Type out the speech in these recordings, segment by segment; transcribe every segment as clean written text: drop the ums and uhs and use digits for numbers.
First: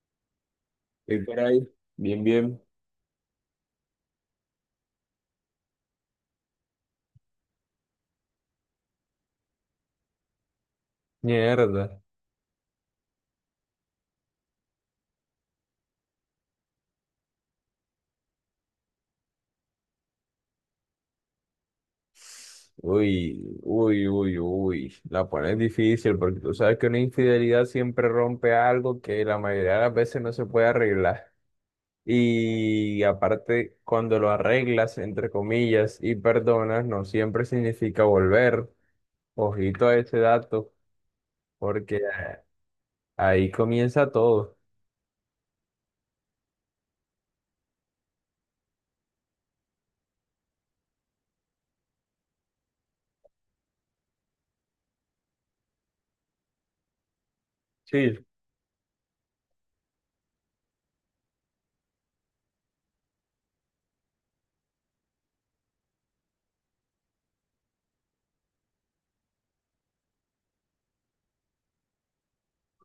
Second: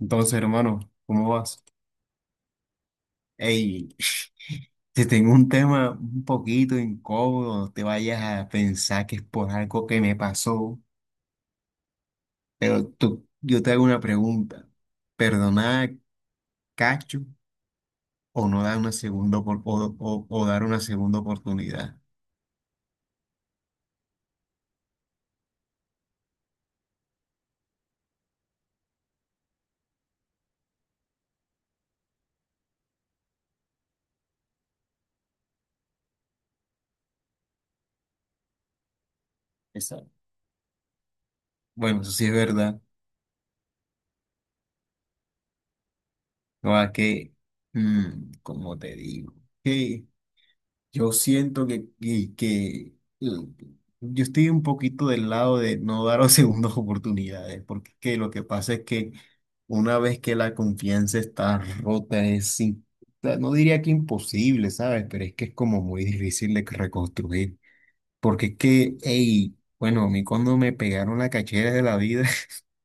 Entonces, hermano, ¿Qué ¿cómo por vas? ahí? Bien, bien. Ey, te tengo un tema un poquito incómodo, no te vayas a pensar que es por algo que me pasó, Mierda. pero yo te hago una pregunta. ¿Perdonar a Cacho o no dar una segunda opor- o dar una segunda oportunidad? Uy, uy, uy, uy. La pones difícil porque tú sabes que una infidelidad siempre rompe algo que la mayoría de las veces no se puede arreglar. Y aparte, cuando lo arreglas, entre comillas, y perdonas, no siempre significa volver. Ojito a Exacto. ese dato, porque Bueno, eso sí es verdad. ahí comienza todo. No, como te digo, yo siento que, mm, yo estoy un poquito del lado de no dar segundas oportunidades, porque es que Sí, lo que pasa es que una vez que la confianza está rota, no diría que imposible, ¿sabes? Pero es que es como muy difícil de reconstruir, porque es que, hey, bueno, a mí cuando me pegaron la cachera de la vida,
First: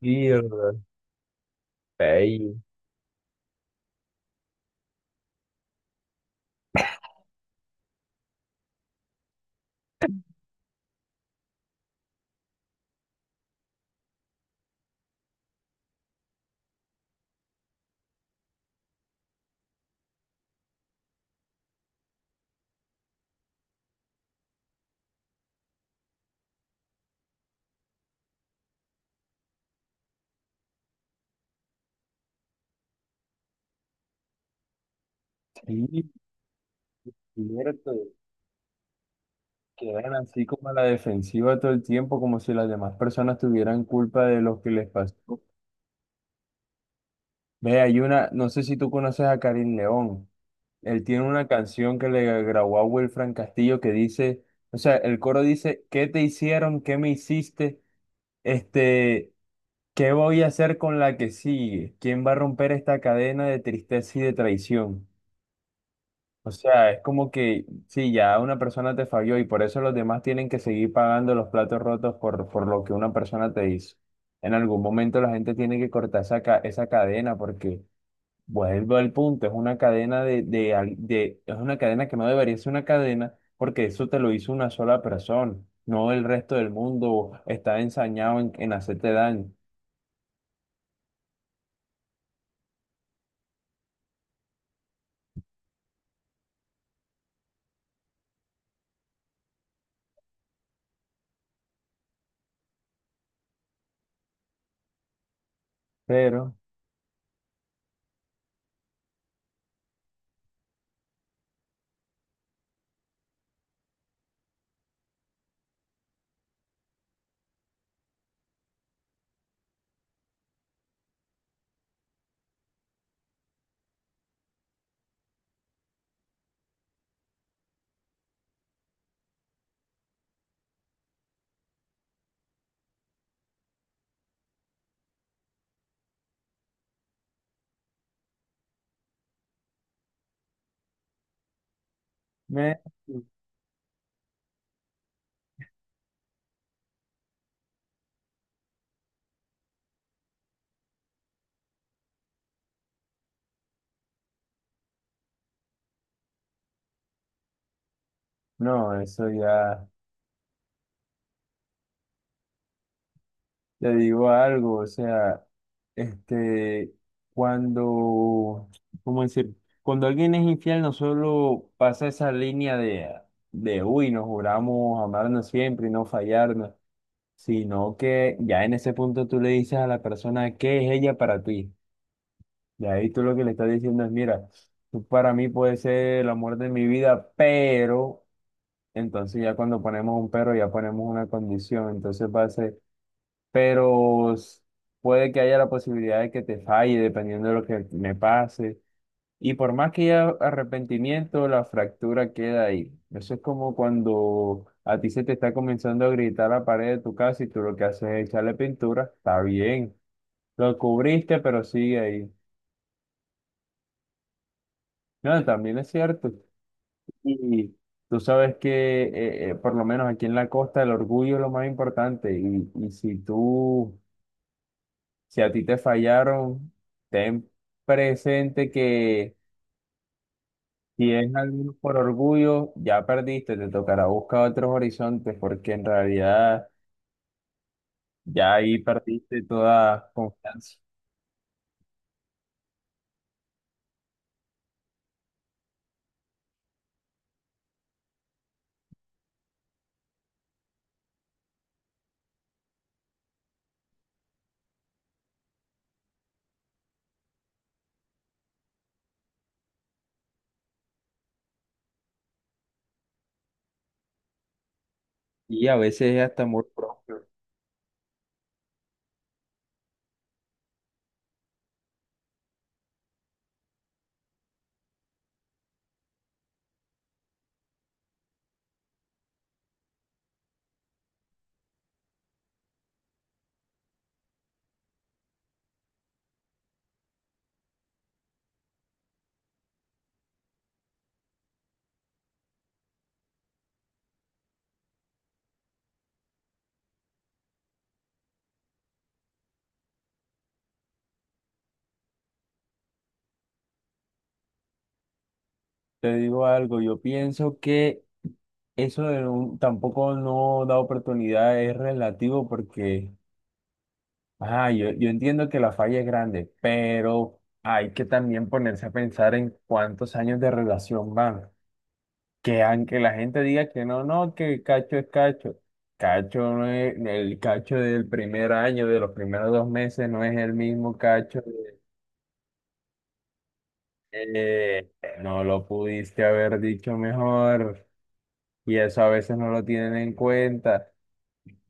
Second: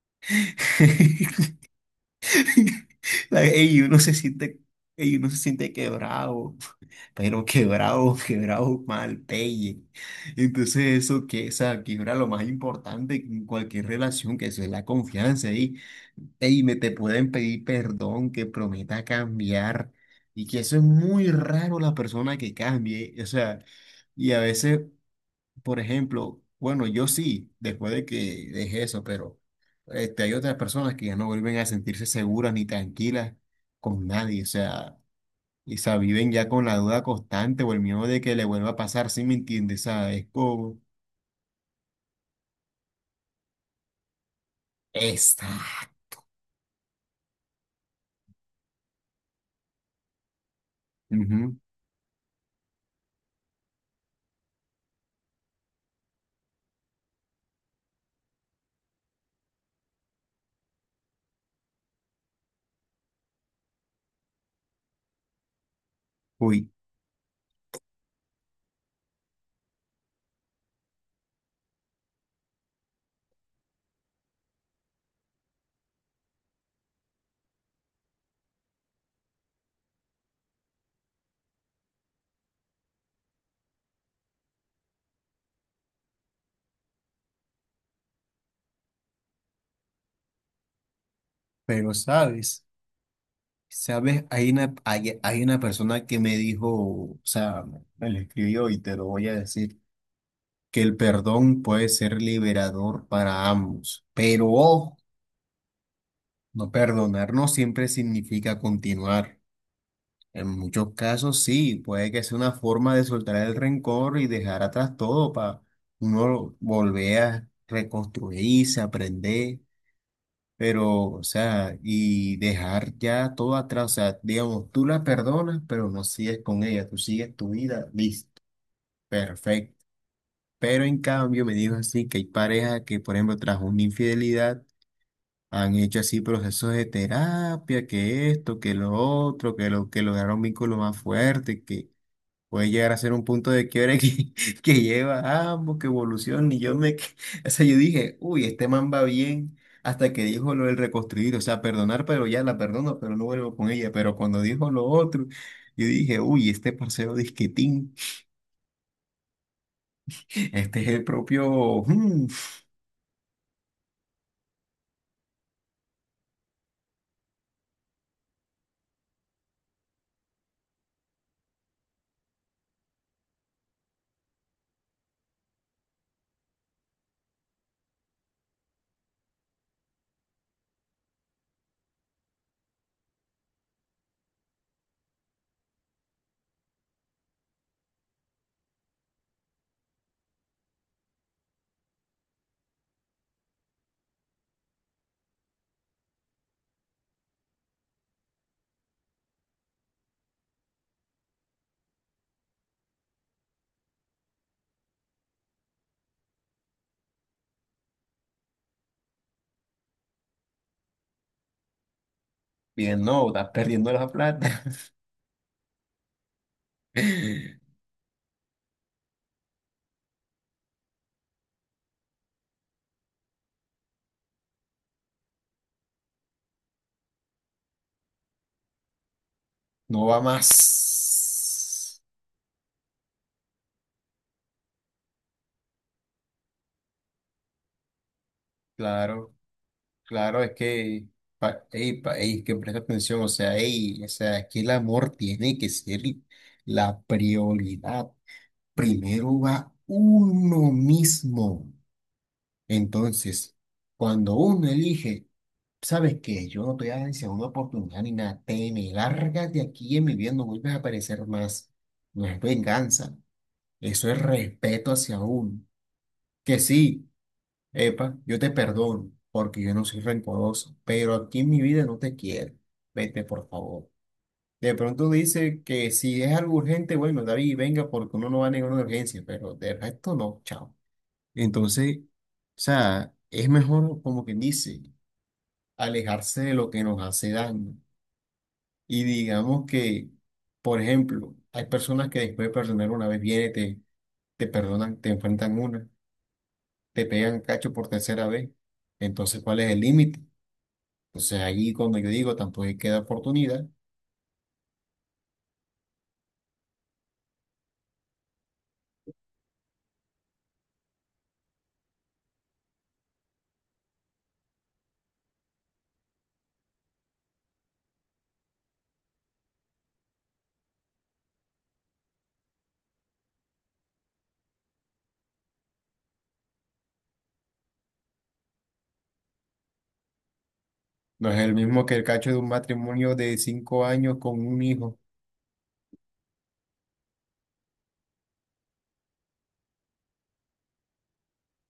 mierda. Ey, Ey, uno se siente, ey, uno se siente quebrado, pero quebrado, quebrado mal, pelle. Entonces, eso que, o sea, quiebra lo más importante en cualquier relación, que eso es la confianza. Y, ey, me te pueden pedir perdón, que prometa cambiar. Y que eso es muy raro la persona que cambie. O sea, y a veces, por ejemplo, bueno, yo sí, después de que dejé eso, pero este, hay otras personas que ya no vuelven a sentirse seguras ni tranquilas con nadie, o sea, y se sí, viven ya con la duda constante o el cierto. miedo de que le vuelva a pasar, ¿sí me entiendes? O sea, Quedan es así como a como, la defensiva todo el tiempo, como si las demás personas tuvieran culpa de lo que les pasó. esta. Ve, hay una, no sé si tú conoces a Karim León. Él tiene una Ujú. canción que le grabó a Wilfran Castillo que dice, o sea, el coro dice, ¿qué te hicieron? ¿Qué me hiciste? Este, ¿Qué voy a hacer con la que sigue? ¿Quién va a romper esta cadena de tristeza y de traición? O Uy, sea, es como que sí, ya una persona te falló y por eso los demás tienen que seguir pagando los platos rotos por lo que una persona te hizo. En algún momento la gente tiene que cortar esa, ca- esa cadena porque vuelvo al punto, es una cadena al- de- es una cadena que no debería ser una cadena porque eso te lo hizo una sola persona, no el resto del mundo está ensañado en hacerte daño. pero sabes, sabes, hay una persona que me dijo, o sea, me lo escribió y te lo voy a decir, que el perdón puede ser liberador para ambos, pero ojo. Pero, No perdonar no siempre significa continuar. En muchos casos sí, puede que sea una forma de soltar el rencor y dejar atrás todo para uno volver a reconstruirse, aprender, pero, o sea, y dejar ya todo atrás. O sea, digamos, tú la perdonas, pero no sigues con ella, tú sigues tu vida, listo, perfecto. Pero en cambio me dijo así que hay parejas que, por ejemplo, tras una infidelidad, han hecho así procesos de terapia, que esto, que lo otro, que lo que lograron un vínculo más fuerte, que puede me, llegar a ser un punto de quiebre que, que lleva a ambos, que evoluciona. Y yo o sea, yo dije, uy, este man va bien, hasta que dijo lo del reconstruir, o sea, perdonar, pero ya la perdono, pero no vuelvo con ella. Pero cuando dijo lo otro, yo dije, uy, este parcero disquetín, no, eso ya. este es el propio, Te digo algo, o sea, este, cuando, ¿cómo decir? Cuando alguien es infiel, no solo pasa esa línea de uy, nos juramos amarnos siempre y no fallarnos, sino que ya en ese punto tú le dices a la persona qué es ella para ti. Y ahí tú lo que le estás diciendo es, mira, tú para mí puedes ser el amor de mi vida, pero, entonces ya cuando ponemos un pero, ya ponemos una condición, entonces va a ser pero s- puede que haya la posibilidad de que te falle dependiendo de lo que me pase. Y por más que haya arrepentimiento, la fractura queda ahí. Eso es como cuando a ti se te está comenzando a gritar la pared de tu casa y tú lo que haces es echarle pintura. Está bien, lo cubriste, pero sigue ahí. bien, no, estás perdiendo la plata, No, también es cierto. Y tú sabes que, por lo menos aquí en la costa, el orgullo es lo más importante. Y si tú si a ti te fallaron, ten presente que no va si es algo por más. orgullo, ya perdiste, te tocará buscar otros horizontes porque en realidad ya ahí Claro, perdiste toda claro, es confianza. que, ey, que presta atención, o sea, ey, o sea, es que el amor tiene que ser la prioridad. Primero va uno mismo. Entonces, cuando uno elige, ¿sabes qué? Yo no te voy a dar segunda oportunidad ni nada, te me largas de aquí en mi vida, no vuelves a aparecer más. No es venganza, eso es respeto hacia uno. Y a veces es hasta Que amor sí. propio. Epa, yo te perdono porque yo no soy rencoroso, pero aquí en mi vida no te quiero. Vete, por favor. De pronto dice que si es algo urgente, bueno, David, venga porque uno no va a negar una urgencia, pero de resto no, chao. Entonces, o sea, es mejor, como quien dice, alejarse de lo que nos hace daño. Y digamos que, por ejemplo, hay personas que después de perdonar una vez, te perdonan, te pegan cacho por 3.ª vez. Entonces, ¿cuál es el límite? Entonces ahí cuando yo digo tampoco es que da oportunidad, Te digo algo, yo pienso que eso de un- tampoco no da oportunidad es relativo porque, ah, yo entiendo que la falla es grande, pero hay que también ponerse a pensar en cuántos años de relación van. Que aunque la gente diga que no, no, que cacho es cacho, cacho no es, el cacho del primer año, de los primeros dos meses, no es el mismo no es cacho. el mismo que el cacho de un matrimonio de 5 años con un eh, hijo. no lo pudiste haber dicho mejor y eso a veces no lo tienen en cuenta,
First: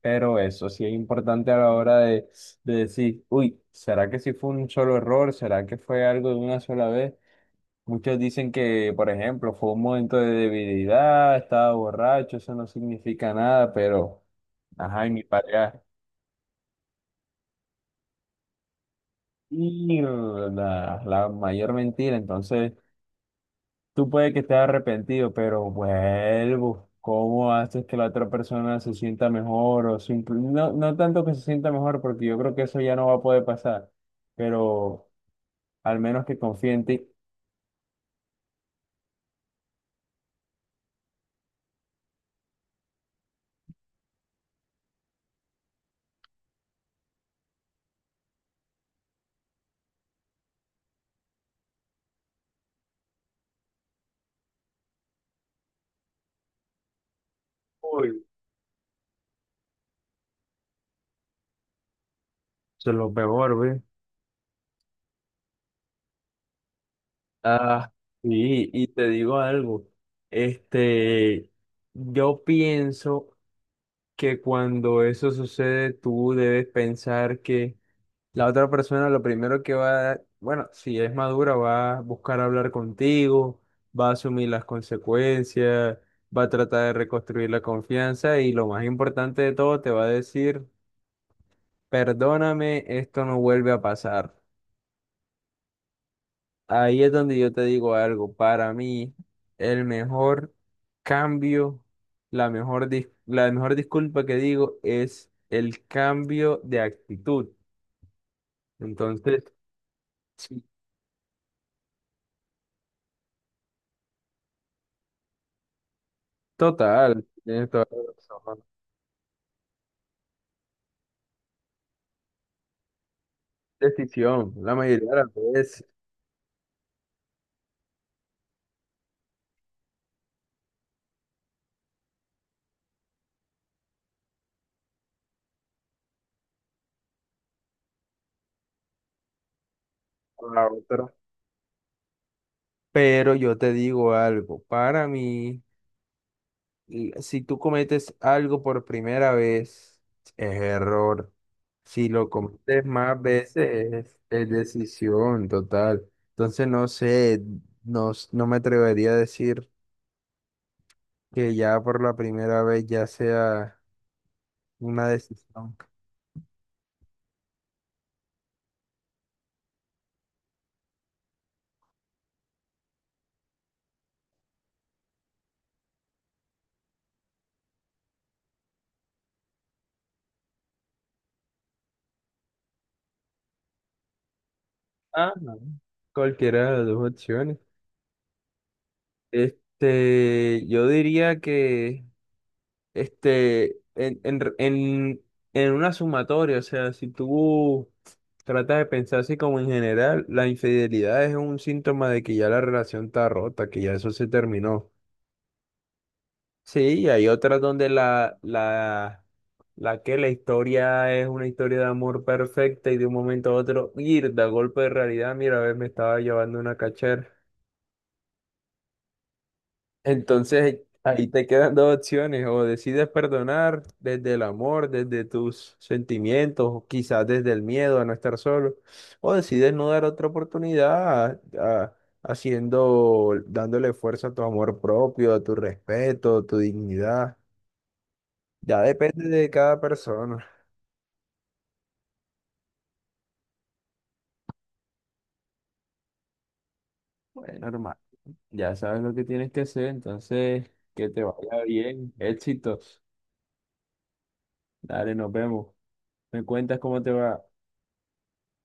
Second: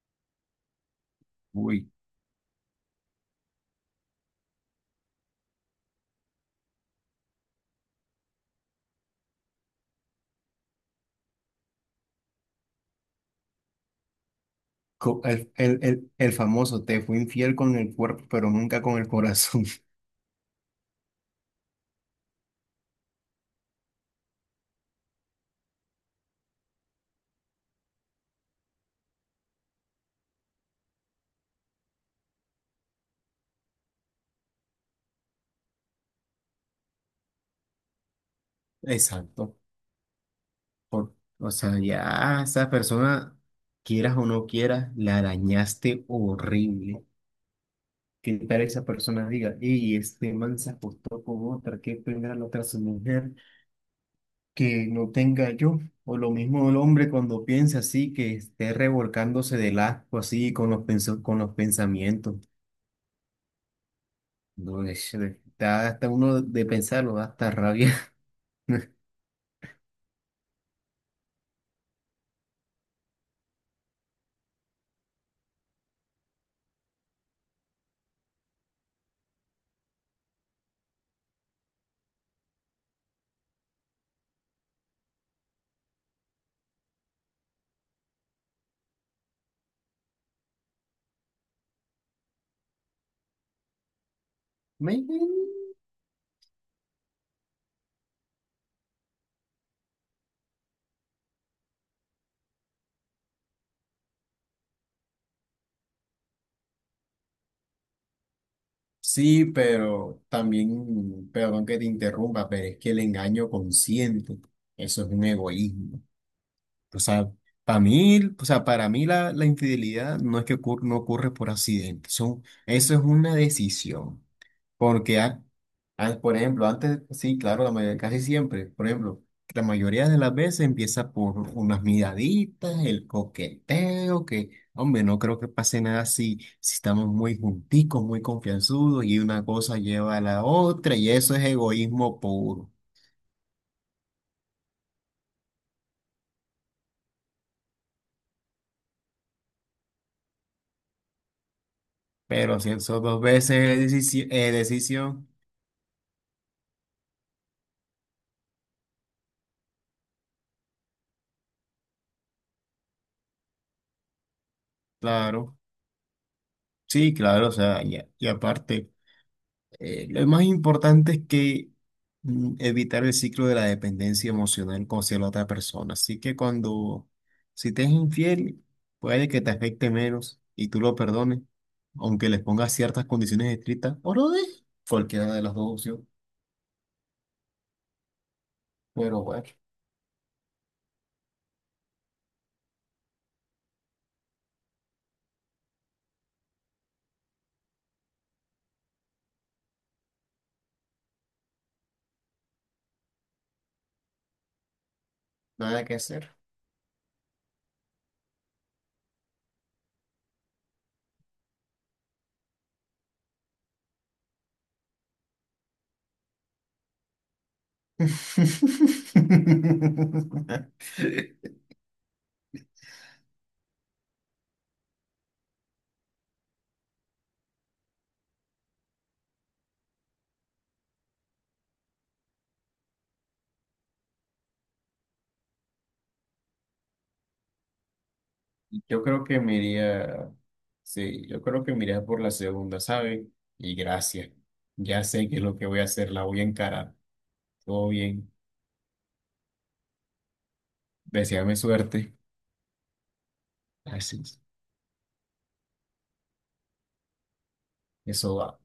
pero eso sí es importante a la Uy, hora de decir, uy, ¿será que sí fue un solo error? ¿Será que fue algo de una sola vez? Muchos dicen que, por ejemplo, fue un momento de debilidad, estaba borracho, eso no significa nada, pero, ajá, y mi el, el, pareja, el, el famoso te fue infiel con el cuerpo, pero nunca con el corazón. y la mayor mentira. Entonces, tú puedes que estés arrepentido, pero vuelvo. ¿Cómo haces que la otra persona se sienta mejor? O simple- no, no tanto que se sienta mejor, porque yo creo que eso ya no va a poder pasar, pero al menos que confíe en ti. Exacto. Por- o sea, ya a esa persona, quieras o no quieras, la arañaste horrible. ¿Qué tal esa persona diga, y este man se acostó con otra, qué pena la otra su mujer? Que no tenga yo, o lo mismo el hombre cuando piensa así, Uy, que esté revolcándose del asco así con con los pensamientos. se lo peor, güey. No, es- da hasta uno de pensarlo, da hasta Ah, rabia. sí, y te digo algo, este, yo pienso que cuando eso sucede, tú debes pensar que la otra persona lo primero que va a, bueno, si es madura, va a buscar hablar contigo, va a asumir las consecuencias, va a tratar de reconstruir la confianza y lo más importante de todo, te va a decir, perdóname, esto no vuelve a pasar. Me- Ahí es donde yo te digo algo. Para mí, el mejor cambio, la mejor, dis- la mejor disculpa que digo es el cambio de actitud. Entonces, Sí, pero sí, también, perdón que te interrumpa, pero es que el engaño consciente, eso es un egoísmo. O total, sea, tienes para toda la mí, o sea, razón. para mí la infidelidad no ocurre por accidente, son, eso es una decisión. Decisión, la mayoría de Porque, las veces, por ejemplo, antes, sí, claro, la mayoría, casi siempre, por ejemplo, la mayoría de las veces empieza por unas miraditas, el coqueteo, que, hombre, no creo que pase nada si, si estamos muy junticos, muy confianzudos y una cosa lleva a la o la otra y otra. eso es egoísmo puro. Pero yo te digo algo. Para mí. L- Si tú cometes algo por primera vez, es error. Si lo Pero si cometes son más 2 veces veces, es decisión, es decisión, decisión total. Entonces, no sé, no, s- no me atrevería a decir que ya por la primera vez ya sea una claro, decisión. sí, claro, o sea, y aparte. Lo más importante es que evitar el ciclo de la dependencia emocional con hacia la otra persona. Así que cuando, si te es infiel, puede que te afecte menos y tú lo perdones, aunque les pongas ciertas condiciones estrictas, o no dejes cualquiera Ah, de las no. dos opciones. Cualquiera de las dos opciones. Pero bueno, Yo diría que este, en, en, en, en una sumatoria, o sea, si tú tratas de pensar así como en general, la infidelidad es un síntoma de que ya la relación está rota, que ya eso se terminó. nada que hacer. Sí, y hay otras donde la que la historia es una historia de amor perfecta y de un momento a otro, ir da golpe de realidad, mira, a ver, me estaba llevando una cachera. Entonces ahí te quedan dos opciones, o decides perdonar desde el amor, desde tus sentimientos, o quizás desde el miedo a no estar solo, o decides no dar otra oportunidad a- haciendo, dándole fuerza a tu amor propio, a tu respeto, a tu dignidad. Ya Yo creo depende que de me cada iría, persona. sí, yo creo que me iría por la segunda, ¿sabes? Y gracias. Ya sé que es lo que voy a hacer, la voy a encarar. Bueno, Todo hermano, bien. ya sabes lo que tienes que hacer, entonces que te Deseame vaya bien, suerte. éxitos. Gracias. Dale, nos vemos. Me cuentas cómo te va. Eso va.